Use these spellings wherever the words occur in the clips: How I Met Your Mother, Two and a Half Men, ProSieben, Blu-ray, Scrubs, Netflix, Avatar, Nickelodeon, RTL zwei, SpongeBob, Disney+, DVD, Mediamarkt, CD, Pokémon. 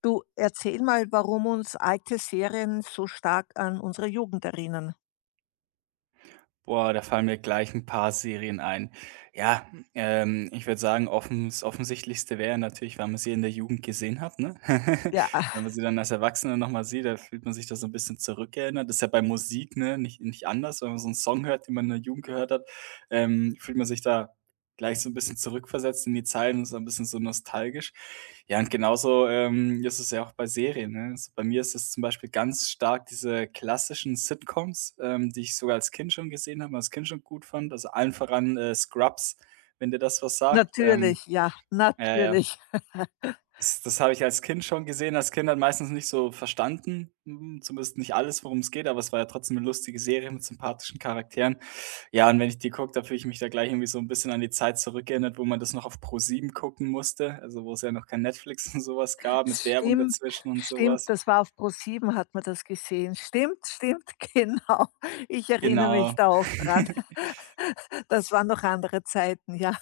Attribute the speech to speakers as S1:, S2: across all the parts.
S1: Du, erzähl mal, warum uns alte Serien so stark an unsere Jugend erinnern.
S2: Boah, da fallen mir gleich ein paar Serien ein. Ja, ich würde sagen, offen das Offensichtlichste wäre natürlich, weil man sie in der Jugend gesehen hat, ne?
S1: Ja,
S2: Wenn man sie dann als Erwachsener noch mal sieht, da fühlt man sich da so ein bisschen zurückerinnert. Das ist ja bei Musik, ne, nicht anders. Wenn man so einen Song hört, den man in der Jugend gehört hat, fühlt man sich da gleich so ein bisschen zurückversetzt in die Zeit und so ein bisschen so nostalgisch. Ja, und genauso, ist es ja auch bei Serien, ne? Also, bei mir ist es zum Beispiel ganz stark diese klassischen Sitcoms, die ich sogar als Kind schon gesehen habe und als Kind schon gut fand. Also, allen voran, Scrubs, wenn dir das was sagt.
S1: natürlich, ja,
S2: Ja, ja,
S1: natürlich.
S2: das habe ich als Kind schon gesehen, als Kind hat meistens nicht so verstanden, zumindest nicht alles, worum es geht, aber es war ja trotzdem eine lustige Serie mit sympathischen Charakteren. Ja, und wenn ich die gucke, da fühle ich mich da gleich irgendwie so ein bisschen an die Zeit zurückerinnert, wo man das noch auf ProSieben gucken musste, also, wo es ja noch kein Netflix und sowas gab mit Werbung
S1: Stimmt,
S2: dazwischen und
S1: stimmt,
S2: sowas.
S1: das war auf ProSieben hat man das gesehen. Stimmt, stimmt, genau. Ich erinnere mich
S2: Genau.
S1: da auch dran. Das waren noch andere Zeiten, ja.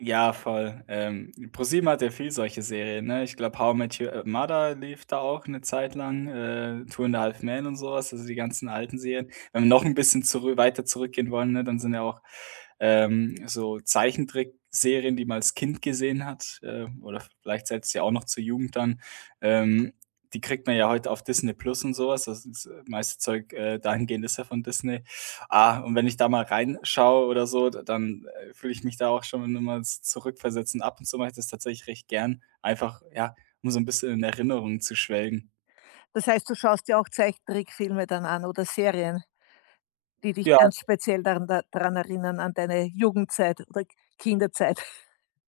S2: Ja, voll. ProSieben hat ja viel solche Serien, ne? Ich glaube, How I Met Your Mother lief da auch eine Zeit lang, Two and a Half Men und sowas, also die ganzen alten Serien. Wenn wir noch ein bisschen zurü weiter zurückgehen wollen, ne, dann sind ja auch, so Zeichentrickserien, die man als Kind gesehen hat, oder vielleicht selbst ja auch noch zur Jugend dann. Ähm, die kriegt man ja heute auf Disney+ Plus und sowas. Was. Das ist, das meiste Zeug, dahingehend ist ja von Disney. Ah, und wenn ich da mal reinschaue oder so, d dann, fühle ich mich da auch schon immer z zurückversetzt und ab und zu mache ich das tatsächlich recht gern, einfach, ja, um so ein bisschen in Erinnerungen zu schwelgen.
S1: Das heißt, du schaust dir auch Zeichentrickfilme dann an oder Serien, die dich
S2: Ja,
S1: ganz speziell daran da dran erinnern an deine Jugendzeit oder Kinderzeit?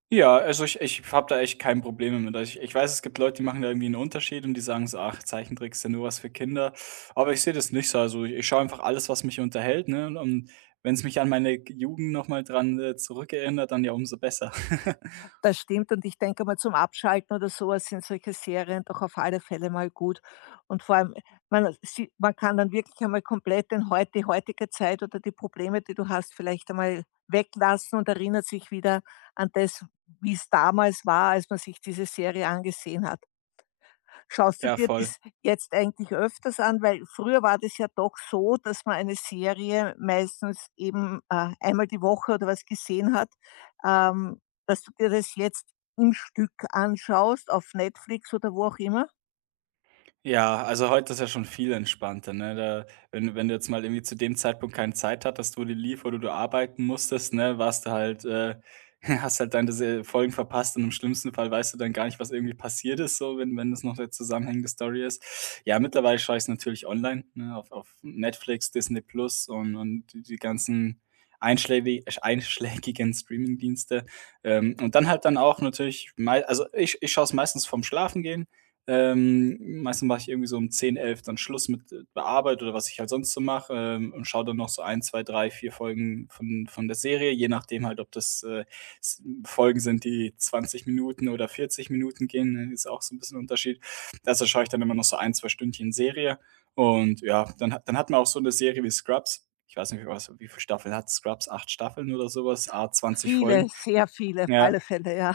S2: ja, also ich habe da echt kein Problem mit. Also, ich weiß, es gibt Leute, die machen da irgendwie einen Unterschied und die sagen so: „Ach, Zeichentrick ist ja nur was für Kinder.“ Aber ich sehe das nicht so. Also, ich schaue einfach alles, was mich unterhält, ne? Und wenn es mich an meine Jugend noch mal dran, zurückerinnert, dann ja umso besser.
S1: Das stimmt, und ich denke mal, zum Abschalten oder sowas sind solche Serien doch auf alle Fälle mal gut. Und vor allem, man kann dann wirklich einmal komplett den heut die heutige Zeit oder die Probleme, die du hast, vielleicht einmal weglassen und erinnert sich wieder an das, wie es damals war, als man sich diese Serie angesehen hat. Schaust du
S2: Ja,
S1: dir
S2: voll.
S1: das jetzt eigentlich öfters an? Weil früher war das ja doch so, dass man eine Serie meistens eben, einmal die Woche oder was gesehen hat, ähm, dass du dir das jetzt im Stück anschaust auf Netflix oder wo auch immer?
S2: Ja, also heute ist ja schon viel entspannter, ne? Da, wenn du jetzt mal irgendwie zu dem Zeitpunkt keine Zeit hattest, wo die lief oder du arbeiten musstest, ne, warst du halt hast halt deine diese Folgen verpasst und im schlimmsten Fall weißt du dann gar nicht, was irgendwie passiert ist, so, wenn das noch 'ne zusammenhängende Story ist. Ja, mittlerweile schaue ich's natürlich online, ne, auf Netflix, Disney Plus und die ganzen einschlägi einschlägigen Streamingdienste. Und dann halt dann auch natürlich mei also ich schaue es meistens vorm Schlafengehen. Meistens mache ich irgendwie so um 10, 11 dann Schluss mit der Arbeit oder was ich halt sonst so mache, und schaue dann noch so ein 2 3 4 Folgen von der Serie, je nachdem halt, ob das, s Folgen sind, die 20 Minuten oder 40 Minuten gehen, ne, ist auch so ein bisschen Unterschied. Also, schaue ich dann immer noch so ein, 2 Stündchen Serie und ja, dann hat man auch so eine Serie wie Scrubs. Ich weiß nicht, wie viele Staffeln hat Scrubs? Acht Staffeln oder sowas a 20 Folgen.
S1: Viele, sehr viele, auf
S2: Ja,
S1: alle Fälle, ja.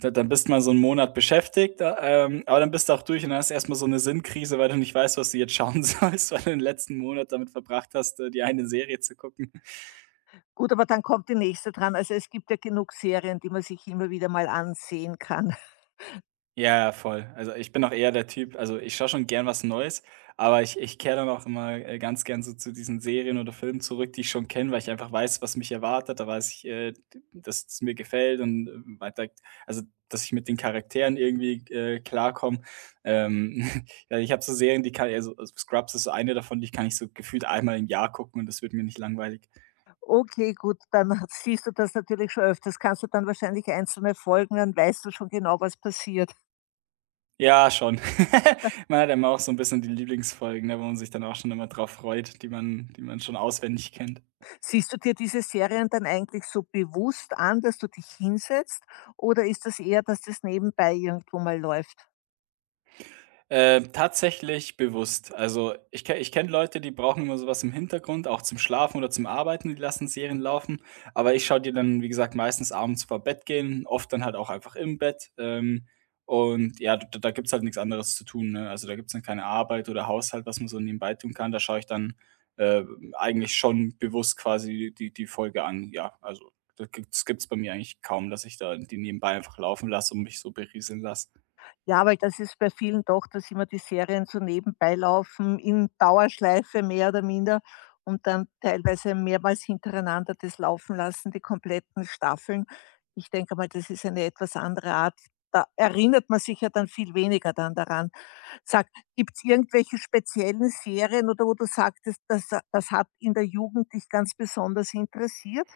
S2: da dann bist mal so 'n Monat beschäftigt, aber dann bist du auch durch und dann hast du erst mal so eine Sinnkrise, weil du nicht weißt, was du jetzt schauen sollst, weil du den letzten Monat damit verbracht hast, dir eine Serie zu gucken.
S1: Gut, aber dann kommt die nächste dran. Also, es gibt ja genug Serien, die man sich immer wieder mal ansehen kann.
S2: Ja, ja, voll. Also, ich bin auch eher der Typ, also, ich schaue schon gern was Neues, aber ich kehre dann auch immer, ganz gern so zu diesen Serien oder Filmen zurück, die ich schon kenne, weil ich einfach weiß, was mich erwartet. Da weiß ich, dass es mir gefällt und, weiter also, dass ich mit den Charakteren irgendwie, klarkomme. Ähm, ja, ich habe so Serien, die kann also, Scrubs ist so eine davon, die kann ich so gefühlt einmal im Jahr gucken und das wird mir nicht langweilig.
S1: Okay, gut, dann siehst du das natürlich schon öfters. Kannst du dann wahrscheinlich einzelne Folgen, dann weißt du schon genau, was passiert.
S2: Ja, schon. Man hat ja immer auch so ein bisschen die Lieblingsfolgen, ne, wo man sich dann auch schon immer drauf freut, die man schon auswendig kennt.
S1: Siehst du dir diese Serien dann eigentlich so bewusst an, dass du dich hinsetzt, oder ist das eher, dass das nebenbei irgendwo mal läuft?
S2: Tatsächlich bewusst. Also, ich kenne Leute, die brauchen immer so was im Hintergrund, auch zum Schlafen oder zum Arbeiten, die lassen Serien laufen. Aber ich schaue die dann, wie gesagt, meistens abends vor Bett gehen, oft dann halt auch einfach im Bett. Und ja, d da gibt's halt nichts anderes zu tun, ne? Also, da gibt's dann keine Arbeit oder Haushalt, was man so nebenbei tun kann. Da schaue ich dann, äh, eigentlich schon bewusst quasi die Folge an. Ja, also, da gibt's bei mir eigentlich kaum, dass ich da die nebenbei einfach laufen lasse und mich so berieseln lasse.
S1: Ja, weil das ist bei vielen doch, dass immer die Serien so nebenbei laufen, in Dauerschleife mehr oder minder, und dann teilweise mehrmals hintereinander das laufen lassen, die kompletten Staffeln. Ich denke mal, das ist eine etwas andere Art. Da erinnert man sich ja dann viel weniger dann daran. Sag, gibt's irgendwelche speziellen Serien, oder wo du sagtest, das hat in der Jugend dich ganz besonders interessiert?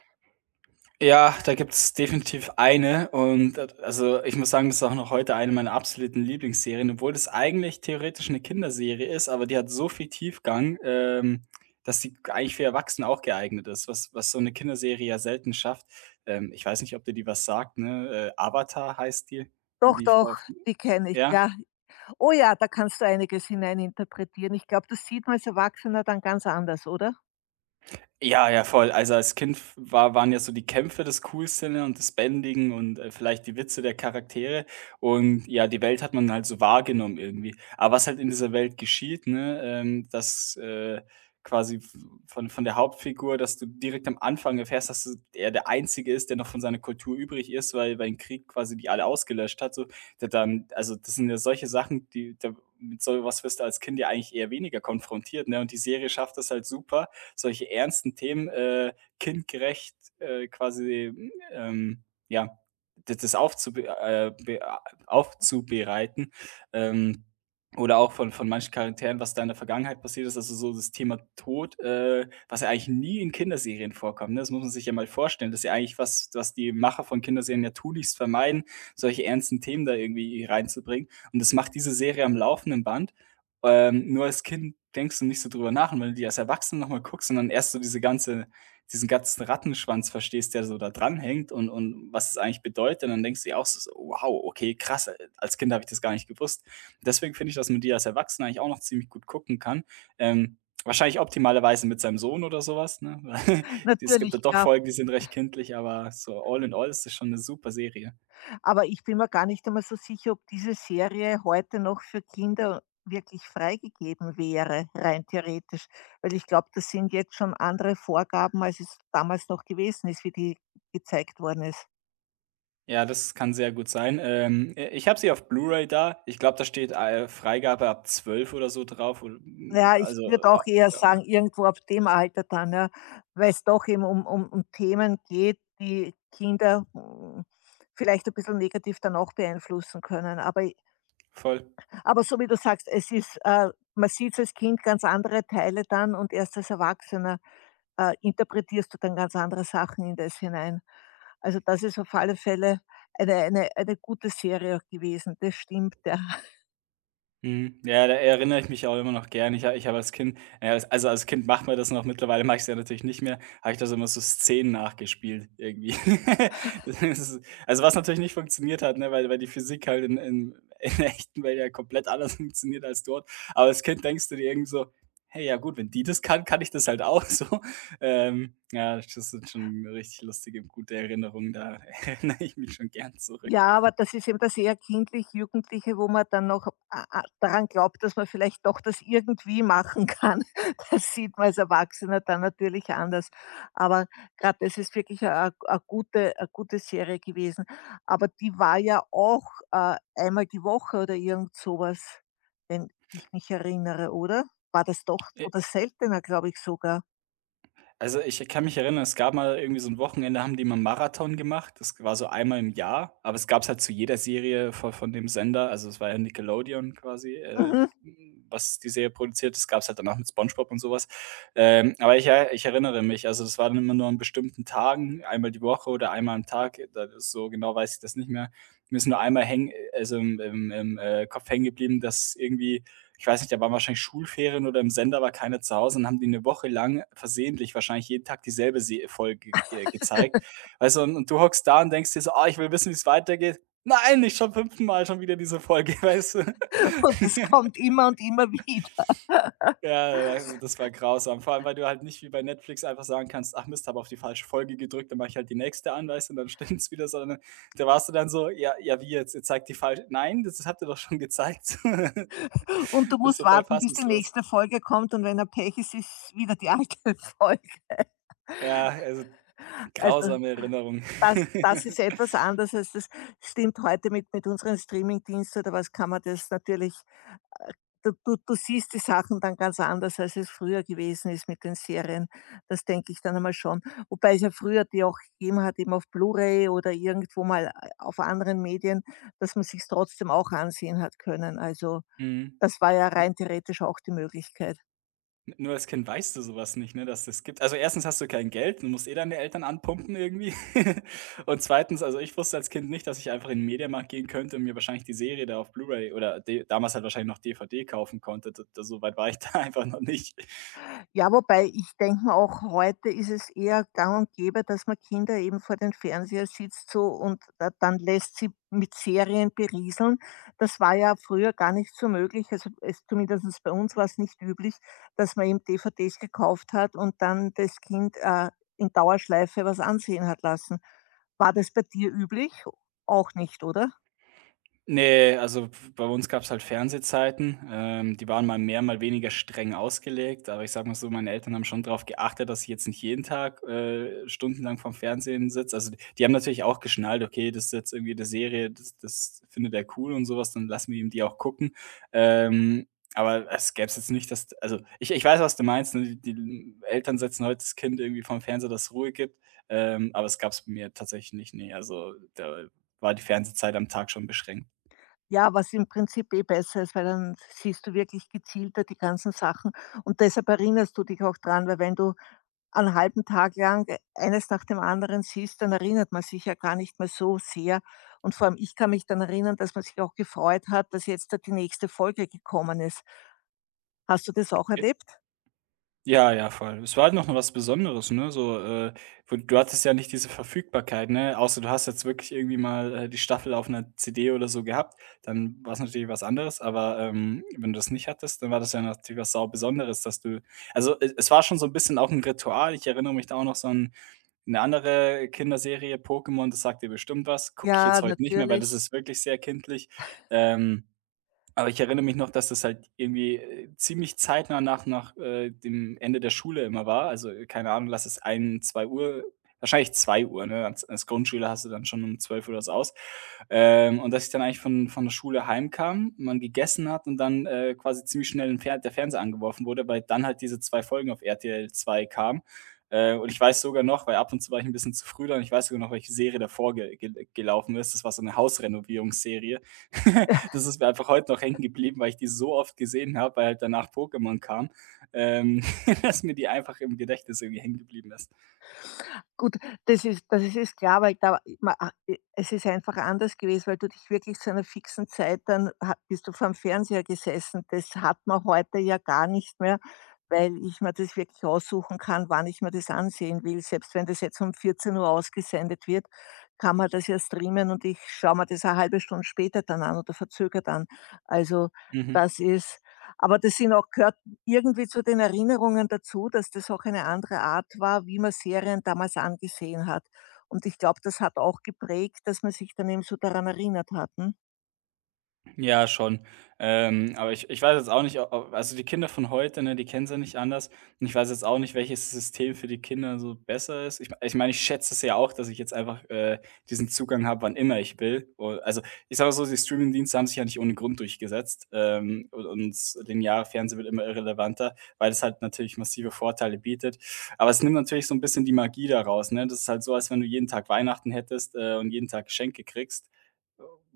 S2: Ja, da gibt's definitiv eine und a also, ich muss sagen, das ist auch noch heute eine meiner absoluten Lieblingsserien, obwohl das eigentlich theoretisch eine Kinderserie ist, aber die hat so viel Tiefgang, dass die eigentlich für Erwachsene auch geeignet ist, was was so eine Kinderserie ja selten schafft. Ich weiß nicht, ob dir die was sagt, ne? Avatar heißt die,
S1: Doch,
S2: lief
S1: doch,
S2: auf,
S1: die kenne ich,
S2: ja?
S1: ja. Oh ja, da kannst du einiges hineininterpretieren. Ich glaube, das sieht man als Erwachsener dann ganz anders, oder?
S2: Ja, ja, voll. Also, als Kind waren ja so die Kämpfe das Coolste, ne, und das Bändigen und, vielleicht die Witze der Charaktere und ja, die Welt hat man halt so wahrgenommen irgendwie. Aber was halt in dieser Welt geschieht, ne, dass, quasi v von der Hauptfigur, dass du direkt am Anfang erfährst, dass du er der Einzige ist, der noch von seiner Kultur übrig ist, weil 'n Krieg quasi die alle ausgelöscht hat so. Da dann also, das sind ja solche Sachen, die da mit so was wirst du als Kind ja eigentlich eher weniger konfrontiert, ne? Und die Serie schafft das halt super, solche ernsten Themen kindgerecht quasi, ja, d- das aufzube be aufzubereiten. Ähm, oder auch von manchen Charakteren, was da in der Vergangenheit passiert ist, also so das Thema Tod, was ja eigentlich nie in Kinderserien vorkommt, ne? Das muss man sich ja mal vorstellen. Das ist ja eigentlich was, was die Macher von Kinderserien ja tunlichst vermeiden, solche ernsten Themen da irgendwie reinzubringen. Und das macht diese Serie am laufenden Band. Nur als Kind denkst du nicht so drüber nach und wenn du die als Erwachsener nochmal guckst und dann erst so diesen ganzen Rattenschwanz verstehst, der so da dranhängt und was es eigentlich bedeutet, dann denkst du dir auch so: „Wow, okay, krass, als Kind habe ich das gar nicht gewusst.“ Deswegen finde ich, dass man die als Erwachsener eigentlich auch noch ziemlich gut gucken kann. Ähm, wahrscheinlich optimalerweise mit seinem Sohn oder sowas, ne? Weil es gibt
S1: Natürlich,
S2: ja doch
S1: ja.
S2: Folgen, die sind recht kindlich, aber so all in all ist das schon eine super Serie.
S1: Aber ich bin mir gar nicht einmal so sicher, ob diese Serie heute noch für Kinder wirklich freigegeben wäre, rein theoretisch. Weil ich glaube, das sind jetzt schon andere Vorgaben, als es damals noch gewesen ist, wie die gezeigt worden ist.
S2: Ja, das kann sehr gut sein. I ich habe sie auf Blu-ray da. Ich glaube, da steht, Freigabe ab 12 oder so drauf und,
S1: Ja, ich
S2: also,
S1: würde
S2: a
S1: auch eher
S2: ja, ja,
S1: sagen, irgendwo ab dem Alter dann, ja, weil es doch eben um, um Themen geht, die Kinder vielleicht ein bisschen negativ dann auch beeinflussen können. Aber
S2: voll.
S1: Aber so wie du sagst, es ist man sieht als Kind ganz andere Teile dann und erst als Erwachsener interpretierst du dann ganz andere Sachen in das hinein. Also, das ist auf alle Fälle eine gute Serie auch gewesen, das stimmt, ja.
S2: Mhm. Ja, da erinnere ich mich auch immer noch gern. Ich habe als Kind, na ja, also, als Kind macht man das noch, mittlerweile mache ich es ja natürlich nicht mehr, habe ich das immer so Szenen nachgespielt irgendwie. Das ist also, was natürlich nicht funktioniert hat, ne, weil die Physik halt in der echten Welt ja komplett anders funktioniert als dort. Aber als Kind denkst du dir irgendwie so: „Hey, ja gut, wenn die das kann, kann ich das halt auch so.“ ja, das sind schon richtig lustige, gute Erinnerungen, da erinnere ich mich schon gern zurück.
S1: Ja, aber das ist eben das eher kindlich-jugendliche, wo man dann noch a a daran glaubt, dass man vielleicht doch das irgendwie machen kann. Das sieht man als Erwachsener dann natürlich anders. Aber gerade das ist wirklich eine gute Serie gewesen. Aber die war ja auch, einmal die Woche oder irgend sowas, wenn ich mich erinnere, oder? War das doch oder seltener, glaube ich sogar.
S2: Also, ich kann mich erinnern, es gab mal irgendwie so ein Wochenende, haben die mal 'n Marathon gemacht. Das war so einmal im Jahr, aber es gab's halt zu jeder Serie von dem Sender. Also, es war ja Nickelodeon quasi,
S1: Mhm.
S2: was die Serie produziert. Das gab's halt danach mit SpongeBob und sowas. Aber ich erinnere mich, also, das war dann immer nur an bestimmten Tagen, einmal die Woche oder einmal am Tag. Da Das so genau weiß ich das nicht mehr. Mir ist nur einmal häng, also, im Kopf hängen geblieben, dass irgendwie ich weiß nicht, da waren wahrscheinlich Schulferien oder im Sender war keiner zu Hause und haben die eine Woche lang versehentlich wahrscheinlich jeden Tag dieselbe Se Folge ge gezeigt. Weißt du, und du hockst da und denkst dir so: „Ah, ich will wissen, wie es weitergeht.“ „Nein, nicht zum fünften Mal schon wieder diese Folge“, weißt du?
S1: Und es kommt immer und immer wieder.
S2: Ja, war das war grausam. Vor allem, weil du halt nicht wie bei Netflix einfach sagen kannst: „Ach Mist, habe auf die falsche Folge gedrückt, dann mache ich halt die nächste an“, weißt du, und dann stimmt's wieder, sondern da warst du dann so: „Ja ja, wie jetzt? Ihr zeigt die falsche.“ „Nein, das habt ihr doch schon gezeigt.“
S1: Und du
S2: Bist
S1: musst
S2: du voll
S1: warten, bis die
S2: fassungslos.
S1: nächste Folge kommt, und wenn er Pech ist, ist wieder die alte Folge.
S2: Ja, also
S1: Also,
S2: grausame Erinnerung.
S1: das ist etwas anders als das, stimmt heute mit unseren Streamingdiensten oder was, kann man das natürlich, du siehst die Sachen dann ganz anders, als es früher gewesen ist mit den Serien. Das denke ich dann einmal schon. Wobei es ja früher die auch gegeben hat, eben auf Blu-ray oder irgendwo mal auf anderen Medien, dass man sich's trotzdem auch ansehen hat können. Also,
S2: Mhm.
S1: das war ja
S2: N
S1: rein theoretisch auch die Möglichkeit.
S2: Nur als Kind weißt du sowas nicht, ne, dass das gibt. Also, erstens hast du kein Geld, du musst eh deine Eltern anpumpen irgendwie. Und zweitens, also, ich wusste als Kind nicht, dass ich einfach in den Mediamarkt gehen könnte und mir wahrscheinlich die Serie da auf Blu-ray oder D damals halt wahrscheinlich noch DVD kaufen konnte. D da so weit war ich da einfach noch nicht.
S1: Ja, wobei ich denke auch, heute ist es eher gang und gäbe, dass man Kinder eben vor den Fernseher sitzt so, und da dann lässt sie mit Serien berieseln. Das war ja früher gar nicht so möglich. Also es, zumindest bei uns war es nicht üblich, dass man eben DVDs gekauft hat und dann das Kind in Dauerschleife was ansehen hat lassen. War das bei dir üblich? Auch nicht, oder?
S2: Ne, also bei uns gab's halt Fernsehzeiten. Die waren mal mehr, mal weniger streng ausgelegt, aber ich sage mal so, meine Eltern haben schon drauf geachtet, dass ich jetzt nicht jeden Tag, stundenlang vorm Fernsehen sitze. Also, die haben natürlich auch geschnallt: „Okay, das ist jetzt irgendwie 'ne Serie, das findet er cool und sowas, dann lassen wir ihm die auch gucken.“ Ähm, aber es gäbe es jetzt nicht, dass also, ich weiß, was du meinst, ne? Die Eltern setzen heute das Kind irgendwie vorm Fernseher, dass es Ruhe gibt, aber es gab's bei mir tatsächlich nicht, ne. Also, da war die Fernsehzeit am Tag schon beschränkt.
S1: Ja, was im Prinzip eh besser ist, weil dann siehst du wirklich gezielter die ganzen Sachen, und deshalb erinnerst du dich auch dran, weil wenn du einen halben Tag lang eines nach dem anderen siehst, dann erinnert man sich ja gar nicht mehr so sehr, und vor allem ich kann mich dann erinnern, dass man sich auch gefreut hat, dass jetzt da die nächste Folge gekommen ist. Hast du das auch erlebt?
S2: Ja, ja, voll. Es war halt noch mal was Besonderes, ne? So, wo du hattest ja nicht diese Verfügbarkeit, ne? Außer du hast jetzt wirklich irgendwie mal, die Staffel auf 'ner CD oder so gehabt, dann war es natürlich was anderes, aber, wenn du das nicht hattest, dann war das ja natürlich was sau Besonderes, dass du also, e es war schon so ein bisschen auch ein Ritual. Ich erinnere mich da auch noch so an eine andere Kinderserie, Pokémon, das sagt dir bestimmt was, gucke ich
S1: Ja,
S2: jetzt heute nicht mehr, weil
S1: natürlich.
S2: das ist wirklich sehr kindlich. Ähm aber ich erinnere mich noch, dass das halt irgendwie, ziemlich zeitnah nach dem Ende der Schule immer war. Also, keine Ahnung, lass es ein, zwei Uhr, wahrscheinlich 2:00, ne? Als Grundschüler hast du dann schon um zwölf Uhr das aus. Und dass ich dann eigentlich von der Schule heimkam, man gegessen hat und dann, quasi ziemlich schnell 'n Fer der Fernseher angeworfen wurde, weil dann halt diese 2 Folgen auf RTL zwei kamen. Und ich weiß sogar noch, weil ab und zu war ich ein bisschen zu früh dran, ich weiß sogar noch, welche Serie davor ge gel gelaufen ist. Das war so eine Hausrenovierungsserie. Das ist mir einfach heute noch hängen geblieben, weil ich die so oft gesehen habe, weil halt danach Pokémon kam, ähm, dass mir die einfach im Gedächtnis irgendwie hängen geblieben ist.
S1: Gut, das ist klar, weil da ma a e es ist einfach anders gewesen, weil du dich wirklich zu einer fixen Zeit dann ha bist du vorm Fernseher gesessen. Das hat man heute ja gar nicht mehr, weil ich mir das wirklich aussuchen kann, wann ich mir das ansehen will. Selbst wenn das jetzt um 14 Uhr ausgesendet wird, kann man das ja streamen und ich schaue mir das eine halbe Stunde später dann an oder verzögert an. Also,
S2: Mhm.
S1: das ist, aber das sind auch, gehört irgendwie zu den Erinnerungen dazu, dass das auch eine andere Art war, wie man Serien damals angesehen hat. Und ich glaube, das hat auch geprägt, dass man sich dann eben so daran erinnert hat, ne?
S2: Ja, schon. Aber ich weiß jetzt auch nicht, o ob also die Kinder von heute, ne, die kennen ja nicht anders. Und ich weiß jetzt auch nicht, welches System für die Kinder so besser ist. Ich meine, ich schätze es ja auch, dass ich jetzt einfach, diesen Zugang habe, wann immer ich will. U Also, ich sage so, die Streamingdienste haben sich ja nicht ohne Grund durchgesetzt, u und das lineare Fernsehen wird immer irrelevanter, weil es halt natürlich massive Vorteile bietet. Aber es nimmt natürlich so ein bisschen die Magie daraus, ne? Das ist halt so, als wenn du jeden Tag Weihnachten hättest, und jeden Tag Geschenke kriegst.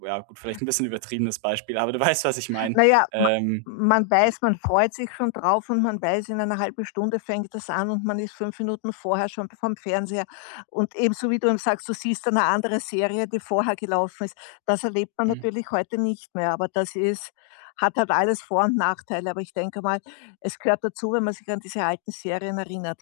S2: Ja gut, vielleicht ein bisschen übertriebenes Beispiel, aber du weißt, was ich meine.
S1: Na ja, ma
S2: Ähm,
S1: man
S2: ja,
S1: weiß, man freut sich schon drauf und man weiß, in einer halben Stunde fängt das an und man ist 5 Minuten vorher schon vom Fernseher. Und ebenso wie du eben sagst, du siehst eine andere Serie, die vorher gelaufen ist. Das erlebt man
S2: mhm.
S1: natürlich heute nicht mehr, aber das ist hat halt alles Vor- und Nachteile. Aber ich denke mal, es gehört dazu, wenn man sich an diese alten Serien erinnert.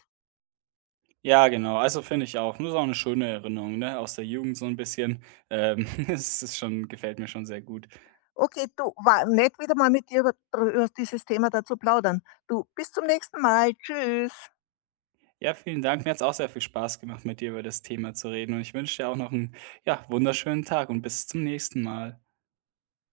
S2: Ja, genau. Also, finde ich auch. Nur so eine schöne Erinnerung, ne, aus der Jugend so ein bisschen. Es ist schon, gefällt mir schon sehr gut.
S1: Okay, du, war nett wieder mal mit dir über dieses Thema da zu plaudern. Du, bis zum nächsten Mal. Tschüss.
S2: Ja, vielen Dank. Mir hat's auch sehr viel Spaß gemacht, mit dir über das Thema zu reden und ich wünsche dir auch noch einen ja, wunderschönen Tag und bis zum nächsten Mal.